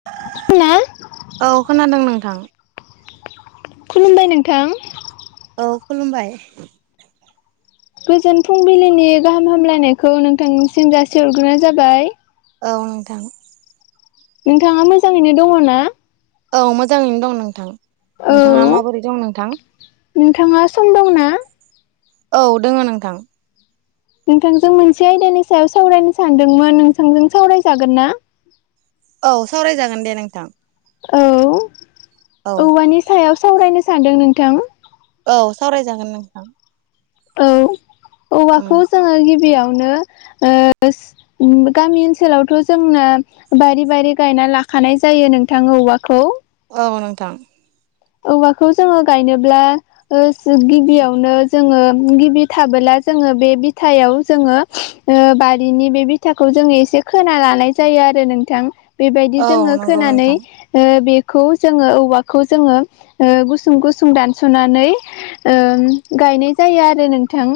[unintelligible] औ खोनादों नोंथां। खुलुमबाय नोंथां। औ खुलुमबाय। गोजोन फुंबिलिनि गाहाम हामलायनायखौ नोंथांनिसिम जासिहरग्रोनाय जाबाय। औ नोंथां। नोंथाङा मोजाङैनो दङ ना? औ मोजाङैनो दं नोंथां। औ नोंथाङा माबोरै दं नोंथां? नोंथाङा सम दं ना? औ दोङो नोंथां। नोंथांजों मोनसे आयदानि सायाव सावरायनो सानदोंमोन नोंथांजों सावरायजागोन ना? औ सावरायजागोन दे नोंथां। औ औ औवानि सायाव सावरायनो सानदों नोंथां। औ सावरायजागोन नोंथां। औ उम औवाखौ जोङो गिबियावनो ओ उम गामि ओनसोलावथ' जोंना बारि बारि गायना लाखानाय जायो नोंथां औवाखौ। औ नोंथां। औवाखौ जोङो गायनोब्ला ओ गिबियावनो जोङो गिबि थाबोला जोङो बे बिथायाव जोङो ओ बारिनि बे बि थाखौ जोङो एसे खोना लानाय जायो आरो नोंथां बेबायदि औ जोङो नंगौ खोनानै नोंथां ओ बेखौ जोङो औवाखौ जोङो ओ गुसुं गुसुं दानस'नानै ओम गायनाय जायो आरो नोंथां।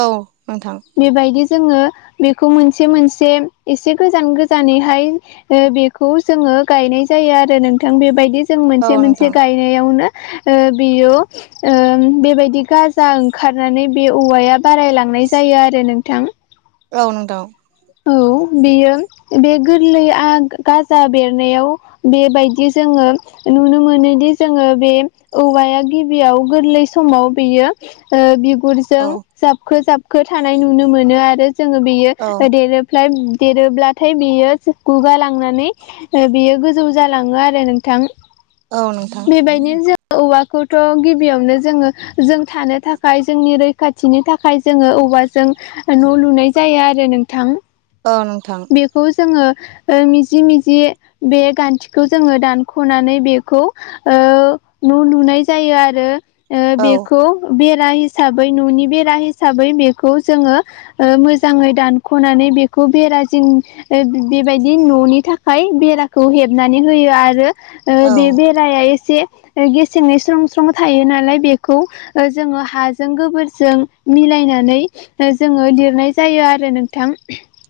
औ नोंथां। बेबायदि जोङो बेखौ मोनसे मोनसे एसे गोजान गोजानैहाय बेखौ जोङो गायनाय जायो आरो नोंथां बेबायदि जों औ मोनसे मोनसे नोंथां गाय यावनो ओ बेयो ओ बेबायदि गाजा ओंखारनानै बे औवाया बारायलांनाय जायो आरो नोंथां। औ नोंथां। औ बेयो बे गोरलैआ गाजा बेरनायाव बेबायदि जोङो नुनो मोनोदि जोङो बे औवाया गिबियाव गोरलै समाव बेयो ओ बिगुरजों औ जाबखो जाबखो थानाय नुनो मोनो आरो जोङो बेयो औ एरोप्लायफ देरोब्लाथाय बेयो गुगा लांनानै ओ बेयो गोजौ जालाङो आरो नोंथां। औ नोंथां बेबायनो जों औवाखौथ' गिबियावनो जोङो जों थानो थाखाय जोंनि रैखाथिनि थाखाय जोङो औवाजों न' लुनाय जायो आरो नों थां। औ नोंथां बेखौ जोङो ओ मिजि मिजि बे गान्थिखौ जोङो दानख'नानै बेखौ ओ न' लुनाय जायो आरो औ बेखौ बेरा हिसाबै न'नि बेरा हिसाबै बेखौ जोङो मोजाङै दान खनानै बेखौ बेरा जिं बेबायदि न'नि थाखाय बेराखौ हेबनानै होयो आरो औ बे बेरा राया एसे गेसेङै स्रं स्रं थायो नालाय बेखौ जोङो हाजों गोबोरजों मिलायनानै जोङो लिरनाय जायो आरो। नोंथां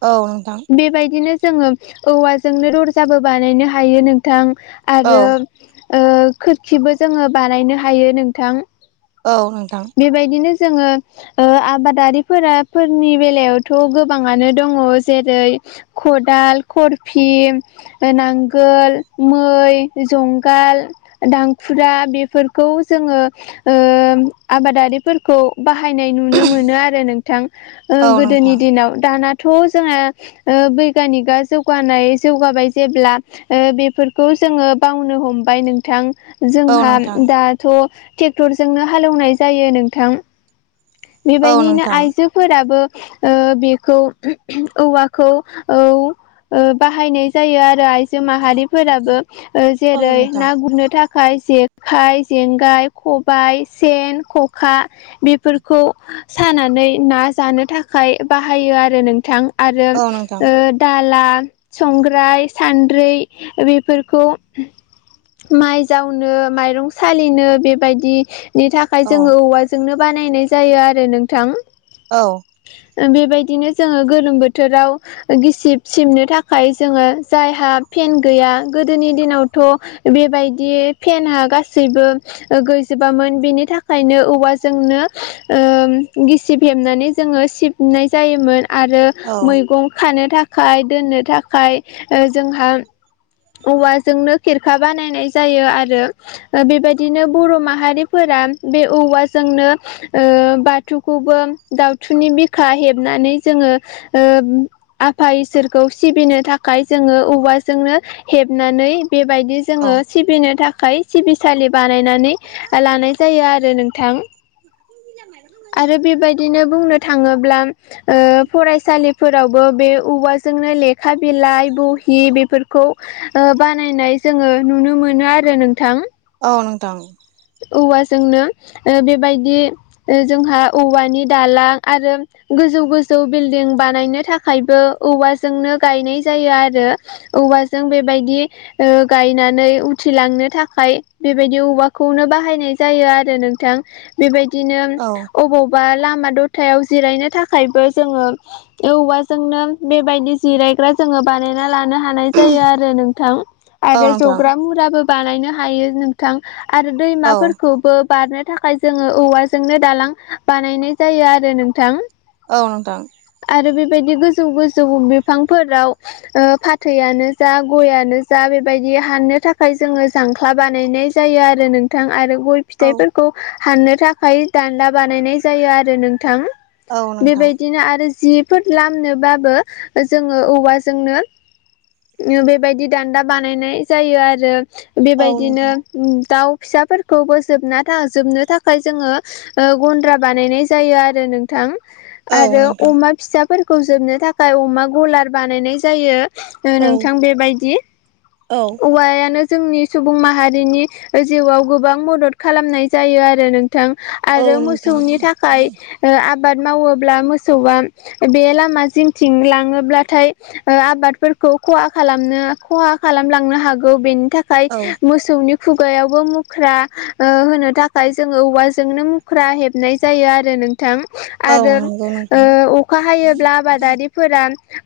औ नोंथां बेबायदिनो जोङो औवाजोंनो दरजाबो बानायनो हायो नोंथां औ आरो ओ खोरखिबो जोङो बानायनो हायो नोंथां। औ नोंथां बेबायदिनो जोङो ओ आबादारिफोरा फोरनि बेलायावथ' गो गोबाङानो दङ जेरै खदाल खरफि नांगोल मै जंगाल दांखुरा बेफोरखौ जोङो ओ आबादारिफोरखौ बाहायनाय नुनो मोनो आरो नोंथां ओ औ गोदोनि नोंथां दिनाव दानाथ' जोङो ओ बैगानिकआ जौगानाय जौगाबाय जेब्ला ओ बेफोरखौ जोङो बावनो हमबाय नोंथां। औ जोंहा नोंथां दाथ' ट्रेक्टरजोंोंनो हालेवनाय जायो नोंथां। औ बेबायदिनो नोंथां आइजोफोराबो बे औवाखौ औ बाहायनाय जायो आरो। आइजो माहारिफोराबो औ जेरै नोंथां ना गुरनो थाखाय खाइ जेखाइ जेंगाय खबायाइ सेन खखा बेफोरखौ सानानै ना जानो थाखाय बा बाहायो आरो नोंथां आरो औ नोंथां ओ दाला संग्राय सान्द्रि बेफोरखौ माइ जावनो माइरं सालिनो बेबायदि नि थाखाय औ जोङो औवाजोंनो बानायनाय जायो आरो नोंथां। औ बेबायदिनो जोङो गोलोम बोथोराव गिसिब सिबनो थाखाय जोङो जायहा फेन गैया गोदोनि दिनावथ' बेबायदि फेेनआ गासैबो गैजोबामोन बेनि थाखायनो औवाजोंनो गिसिब हेबनानै जोङो सिब नाय जायोमोन आरो औ मैगं खानो थाखाय ख दोननो थाखाय जोंहा औवाजोंनो खेरखा बानायनाय जायो आरो बेबायदिनो बर' माहारिफोरा बे औवाजोंनो ओ बाथौखौबो दउथुनि बिखा हेबनानै जोङो ओ आफा इसोरखौ सिबिनो थाखाय जोङो औवाजोंनो हेबनानै बेबायदि औ जोङो सिबिनो थाखाय सिबिसालि बानायनानै लानाय जायो आरो। थां आरो बेबायदिनो बुंनो थाङोब्ला ओ फरायसालिफोरावबो बे औवाजोंनो लेखा बिलाइ बहि बेफोरखौ बानायनाय जोङो नुनो मोनो आरो नोंथां। औ नोंथां औवाजोंनो बेबायदि जोंहा औवानि दालां आरो गोजौ गोजौ बिल्डिं बानायनो थाखायबो औवाजोंनो गायनाय जायो आरो। औवाजों बेबायदि गायनानै उथिलांनो थाखाय बेबायदि औवा खौनो बाहायनाय जायो आरो नोंथां। बेबायदिनो औ अबाव बा लामा दथायाव जिरायनो थाखायबो जोङो औवाजोंनो बेबायदि जिरायग्रा जोङो बानायना लानो हानाय जायो आरो नोंथां। औ आरो नोंथां जग्रा मुराबो बानायनो हायो नोंथां। आरो औ दैमाफोरखौबो बारनो थाखाय जोङो औवाजोंनो दालां बानायनाय जायो आरो नोंथां। औ नोंथां। आरो बेबायदि गोजौ गोजौ बिफांफोराव ओ फाथैयानो जा, गयानो जा, बेबायदि हाननो थाखाय जोङो जांख्ला बानायनाय जायो आरो। नो नोंथां आरो गय औ फिथाइफोरखौ खौ हाननो थाखाय दानदा बानायनाय जायो आरो नोंथां। औ नोंथां बेबायदिनो आरो जिफोर लामनोबाबो जोङो औवाजोंनो बेबायदि दान्दा बानायनाय जायो आरो औ बेबायदिनो नोंथां ओम दाउ फिसाफोरखौबो जोबना थाजोबनो थाखाय जोङो ओ गन्द्रा बानायनाय जायो आरो नोंथां। औ आरो नोंथां अमा फिसाफोरखौ जोबनो थाखाय अमा गलार बानायनाय जायो। ओ औ नोंथां बेबायदि। औ औवायानो जोंनि सुबुं माहारिनि जिउआव गोबां मदद खालामनाय जायो आरो नोंथां। औ आरो नोंथां मोसौनि थाखाय ओ आबाद मावोब्ला मोसौआ बे लामा जिंथिं लाङोब्लाथाय ओ आबादफोरखौ खहा खालामनो खहा खालामलांनो हागौ। बेनि थाखाय औ मोसौनि खुब खुगायावबो मुख्रा ओ होनो थाखाय जोङो औवाजोंनो मुख्रा हेबनाय जायो आरो नोंथां। औ आरो नंगौ नोंथां ओ अखा हायोब्ला आबादारि फोरा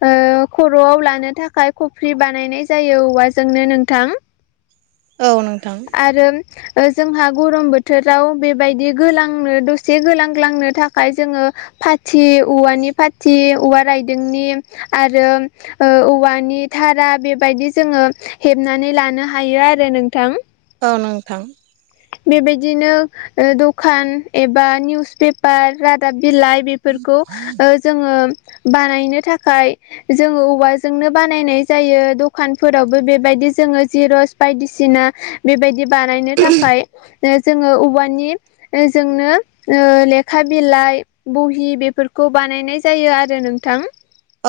ओ खर'आव लानो थाखाय खफ्रि बानायनाय जायो औवाजोंनो नोंथां। औ नोंथां। आरो ओ जोंहा गरम बोथोराव बेबायदि गोलांनो दसे गोलांगालांनो थाखाय जोङो फाथि, औवानि फाथि, औवा रायदोंनि आरो ओ औवानि धारा बेबायदि जोङो हेबनानै लानो हायो आरो नोंथां। औ नोंथां। बेबायदिनो ओ दखान एबा निउस पेपार, रादाब बिलाइ, बेफ बेफोरखौ ओ जोङो बानायनो थाखाय जोङो औवाजोंनो बानायनाय जायो। दखानफोरावबो बेबायदि जोङो जिरस बायदिसिना बेबायदि बानायनो थाखाय ओ जोङो औवानि जोंनो ओ लेखा बिलाइ बहि बेफोरखौ बानायनाय जायो आरो नोंथां।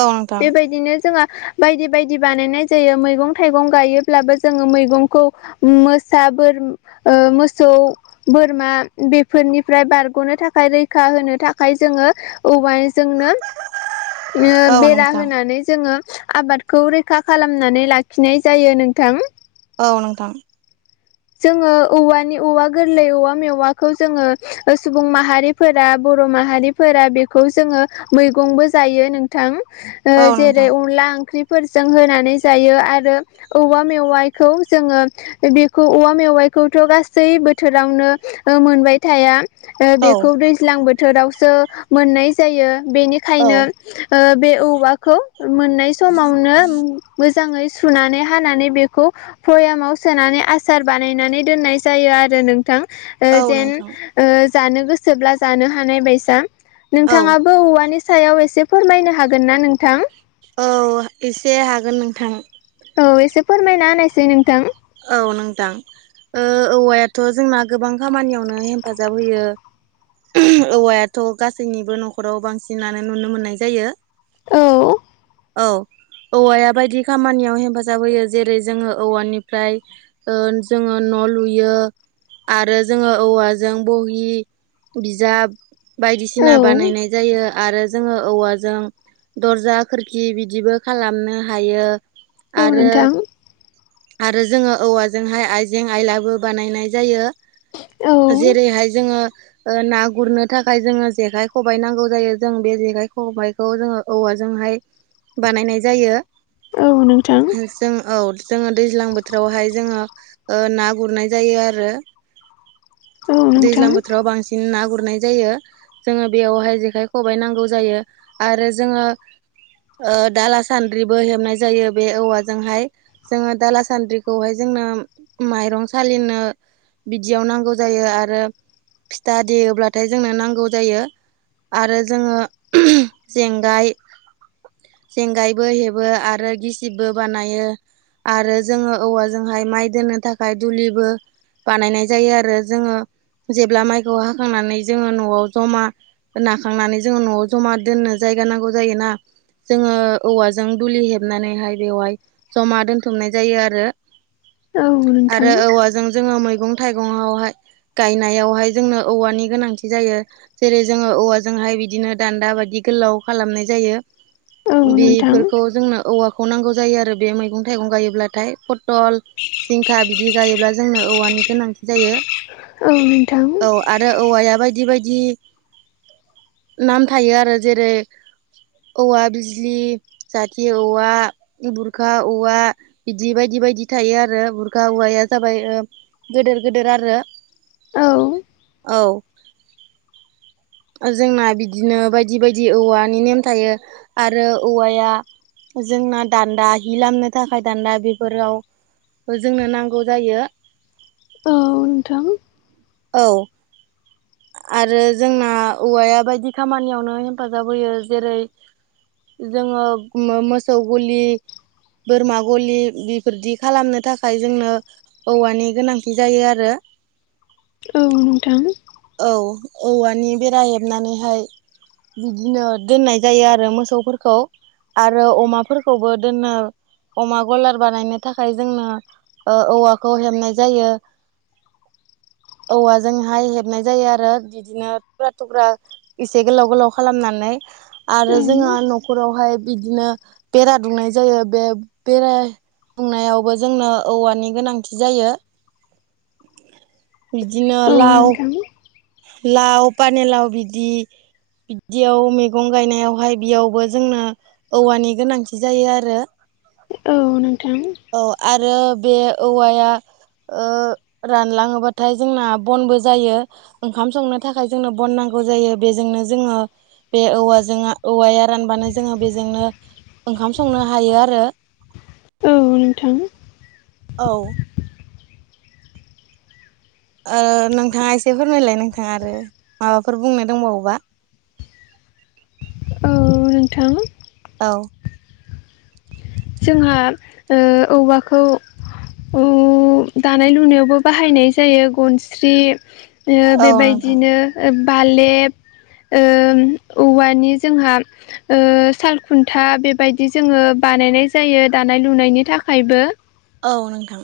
औ नोंथां बेबायदिनो जोंहा बायदि - बायदि बानायनाय जायो। मैगं - थाइगं गायोब्लाबो जोङो मैगंखौ मोसा बोर ओ मोसौ बोरमा बेफोरनिफ्राय बारग'नो थाखाय, रैखा होनो थाखाय, जोङो औवा जोंनो ओ औ बेरा नोंथां होनानै जोङो आबादखौ रैखा खालामनानै लाखिनाय जायो नोंथां। औ नोंथां। जोङो औवानि -औवा गोरलै, औवा मेवाखौ, जोङो ओ सुबुं माहारिफोरा बर' माहारि फोरा बेखौ जोङो मैगंबो जायो नोंथां। ओ औ जेरै नोंथां -अनला ओंख्रि फोरजों होनानै जायो। आरो औवा मेवाइखौ जोङो बे औवा मेवाइखौथ' गासै बोथोरावनो ओ मोनबाय थाया। ओ औ बेखौ दै दैज्लां बोथोरावसो मोननाय जायो। बेनि बेखायनो औ ओ बे औवाखौ मोननाय समावनो मोजाङै सुनानै हानानै बेखौ भयामाव सोनानै आ आसार बानायनानै दोननाय जायो आरो नोंथां। ओ औ जेन नोंथां ओ जानो गोसोब्ला जानो हानाय बायसा, औ नोंथाङाबो औवानि सायाव एसे फोरमायनो हागोन ना नोंथां। औ एसे हागोन नोंथां। औ एसे फोरमायना होनायसै नोंथां। औ नोंथां। ओ औवायाथ' जोंना गोबां खामानियावनो हेफाजाब होयो। औवायाथ' गासैनिबो न'खराव बांसिनानो नुनो मोननाय जायो। औ। औ औवाया बायदि खामानियाव हेफाजाब होयो जेरै जोङो औवानिफ्राय ओ जोङो न' लुयो। आरो जोङो औवाजों बहि बिजाब औ बायदिसिना बानायनाय जायो आरो जोङो औवाजों दरजा खोरखि बिदिबो खालामनो हायो औ आरो नोंथां आरो जोङो औवाजोंहाय आइजें आयलाबो बानायनाय जायो। औ जेरैहाय जोङो ओ ना गुरनो थाखाय जोङो जेखाइ खबाइ नांगौ जायो जों बे जेखाइ खबाइखौ जोङो औवाजोंहाय बानायनाय जायो। औ नोंथां जों औ जोङो दैज्लां बोथोरावहाय जोङो ना गुरनाय जायो आरो। औ दैज्लां नोंथां बोथोराव बांसिन बिदिनो ना गुरनाय जायो। जोङो बेयावहाय जेखाइ खबाइ नांगौ जायो। आरो जोङो ओ दाला सान्द्रिबो हेबनाय जायो बे औवाजोंहाय जोङो दाला सान्द्रिखौहाय जोंनो माइरं सालिनो बिदियाव नांगौ जायो आरो फिथा देयोब्लाथाय जोंनो नांगौ जायो। आरो जोङो जेंगाय जेंगायबो हेबो आरो गिसिबबो बानायो। आरो जोङो औवाजोंहाय माइ दोननो थाखाय दुलिबो बानायनाय जायो आरो जोङो जेब्ला माइखौ हाखांनानै जोङो न'आव जमा नाखांनानै जोङो न'आव जमा दोननो जायगा नांगौ जायोना जोङो औवाजों दुलि हेबनानैहाय बेवहाय जमा दोनथुमनाय जायो आरो। औ नोंथां आरो औवाजों जोङो मैगं - थाइगं आवहाय गायनायावहाय जोंनो औवानि गोनांथि जायो। जेरै जोङो औवाजोंहाय बिदिनो दान्दा बायदि गोलाव खालामनाय जायो। औ नोंथां बेफोरखौ जोंनो औवाखौ नांगौ जायो आरो बे मैगं - थाइगं गायोब्लाथाय फटल जिंखा बिदि गायोब्ला जोंनो औवानि गोनांथि जायो। औ नोंथां औ आरो औवाया बायदि बायदि नाम थायो आरो जेरै औवा बिजलि जाथि औवा बुरखा औवा बिदि बायदि बायदि थायो आरो बुरखा औवाया जाबाय गेदेर गेदेर आरो औ औ जोंना बिदिनो बायदि बायदि औवानि नेम थायो आरो औवाया जोंना दान्दा हि लामनो थाखाय दान्दा बेफोराव जोंनो नांगौ जायो। औ नोंथां। औ। आरो जोंना औवाया बायदि खामानियावनो हेफाजाब होयो जेरै जोङो मो मोसौ गलि बोरमा गलि बेफोरदि खालामनो थाखाय जोंनो औवानि गोनांथि जायो आरो औ नोंथां औ औवानि बेरा हेबनानैहाय बिदिनो दोननाय जायो आरो मोसौफोरखौ आरो अमाफोरखौबो दोननो अमा गलार बानायनो थाखाय जोंनो औवाखौ हेबनाय जायो औवाजोंहाय हेब हाबनाय जायो आरो बिदिनो थुख्रा थुख्रा एसे गोलाव गोलाव खालामनानै आरो जोंहा न'खरावहाय बिदिनो बेरा दुंनाय जायो। बे बेराय सुंनायावबो जोंनो औवानि गोनांथि जायो। बिदिनो लाव-लाव पानिलाव बिदि बिदियाव मैगं गायनायावहाय बेयावबो जोंनो औवानि गोनांथि जायो आरो। औ औ नोंथां। औ आरो बे औवाया ओ रानलाङोबाथाय जोंना बनबो जायो। ओंखाम संनो थाखाय जोंनो बन नांगौ जायो। बेजोंनो जोङो बे औवाजों औवाया रानबानो जोङो बेजोंनो ओंखाम संनो हायो आरो। औ नोंथां। औ! ओ नोंथाङा एसे फोरमायलाय नोंथाङा आरो माबाफोर बुंनो दंबावोबा? औ नोंथां। औ! जोंहा ओ औवाखौ दानाय लुनायावबो बाहायनाय जायो। गनस्रि औ नोंथां बेबायदिनो बालेब ओ औवानि जोंहा ओ सालखुन्था बेबायदि जोङो बानायनाय जायो दानाय लुनायनि थाखायबो। औ नोंथां।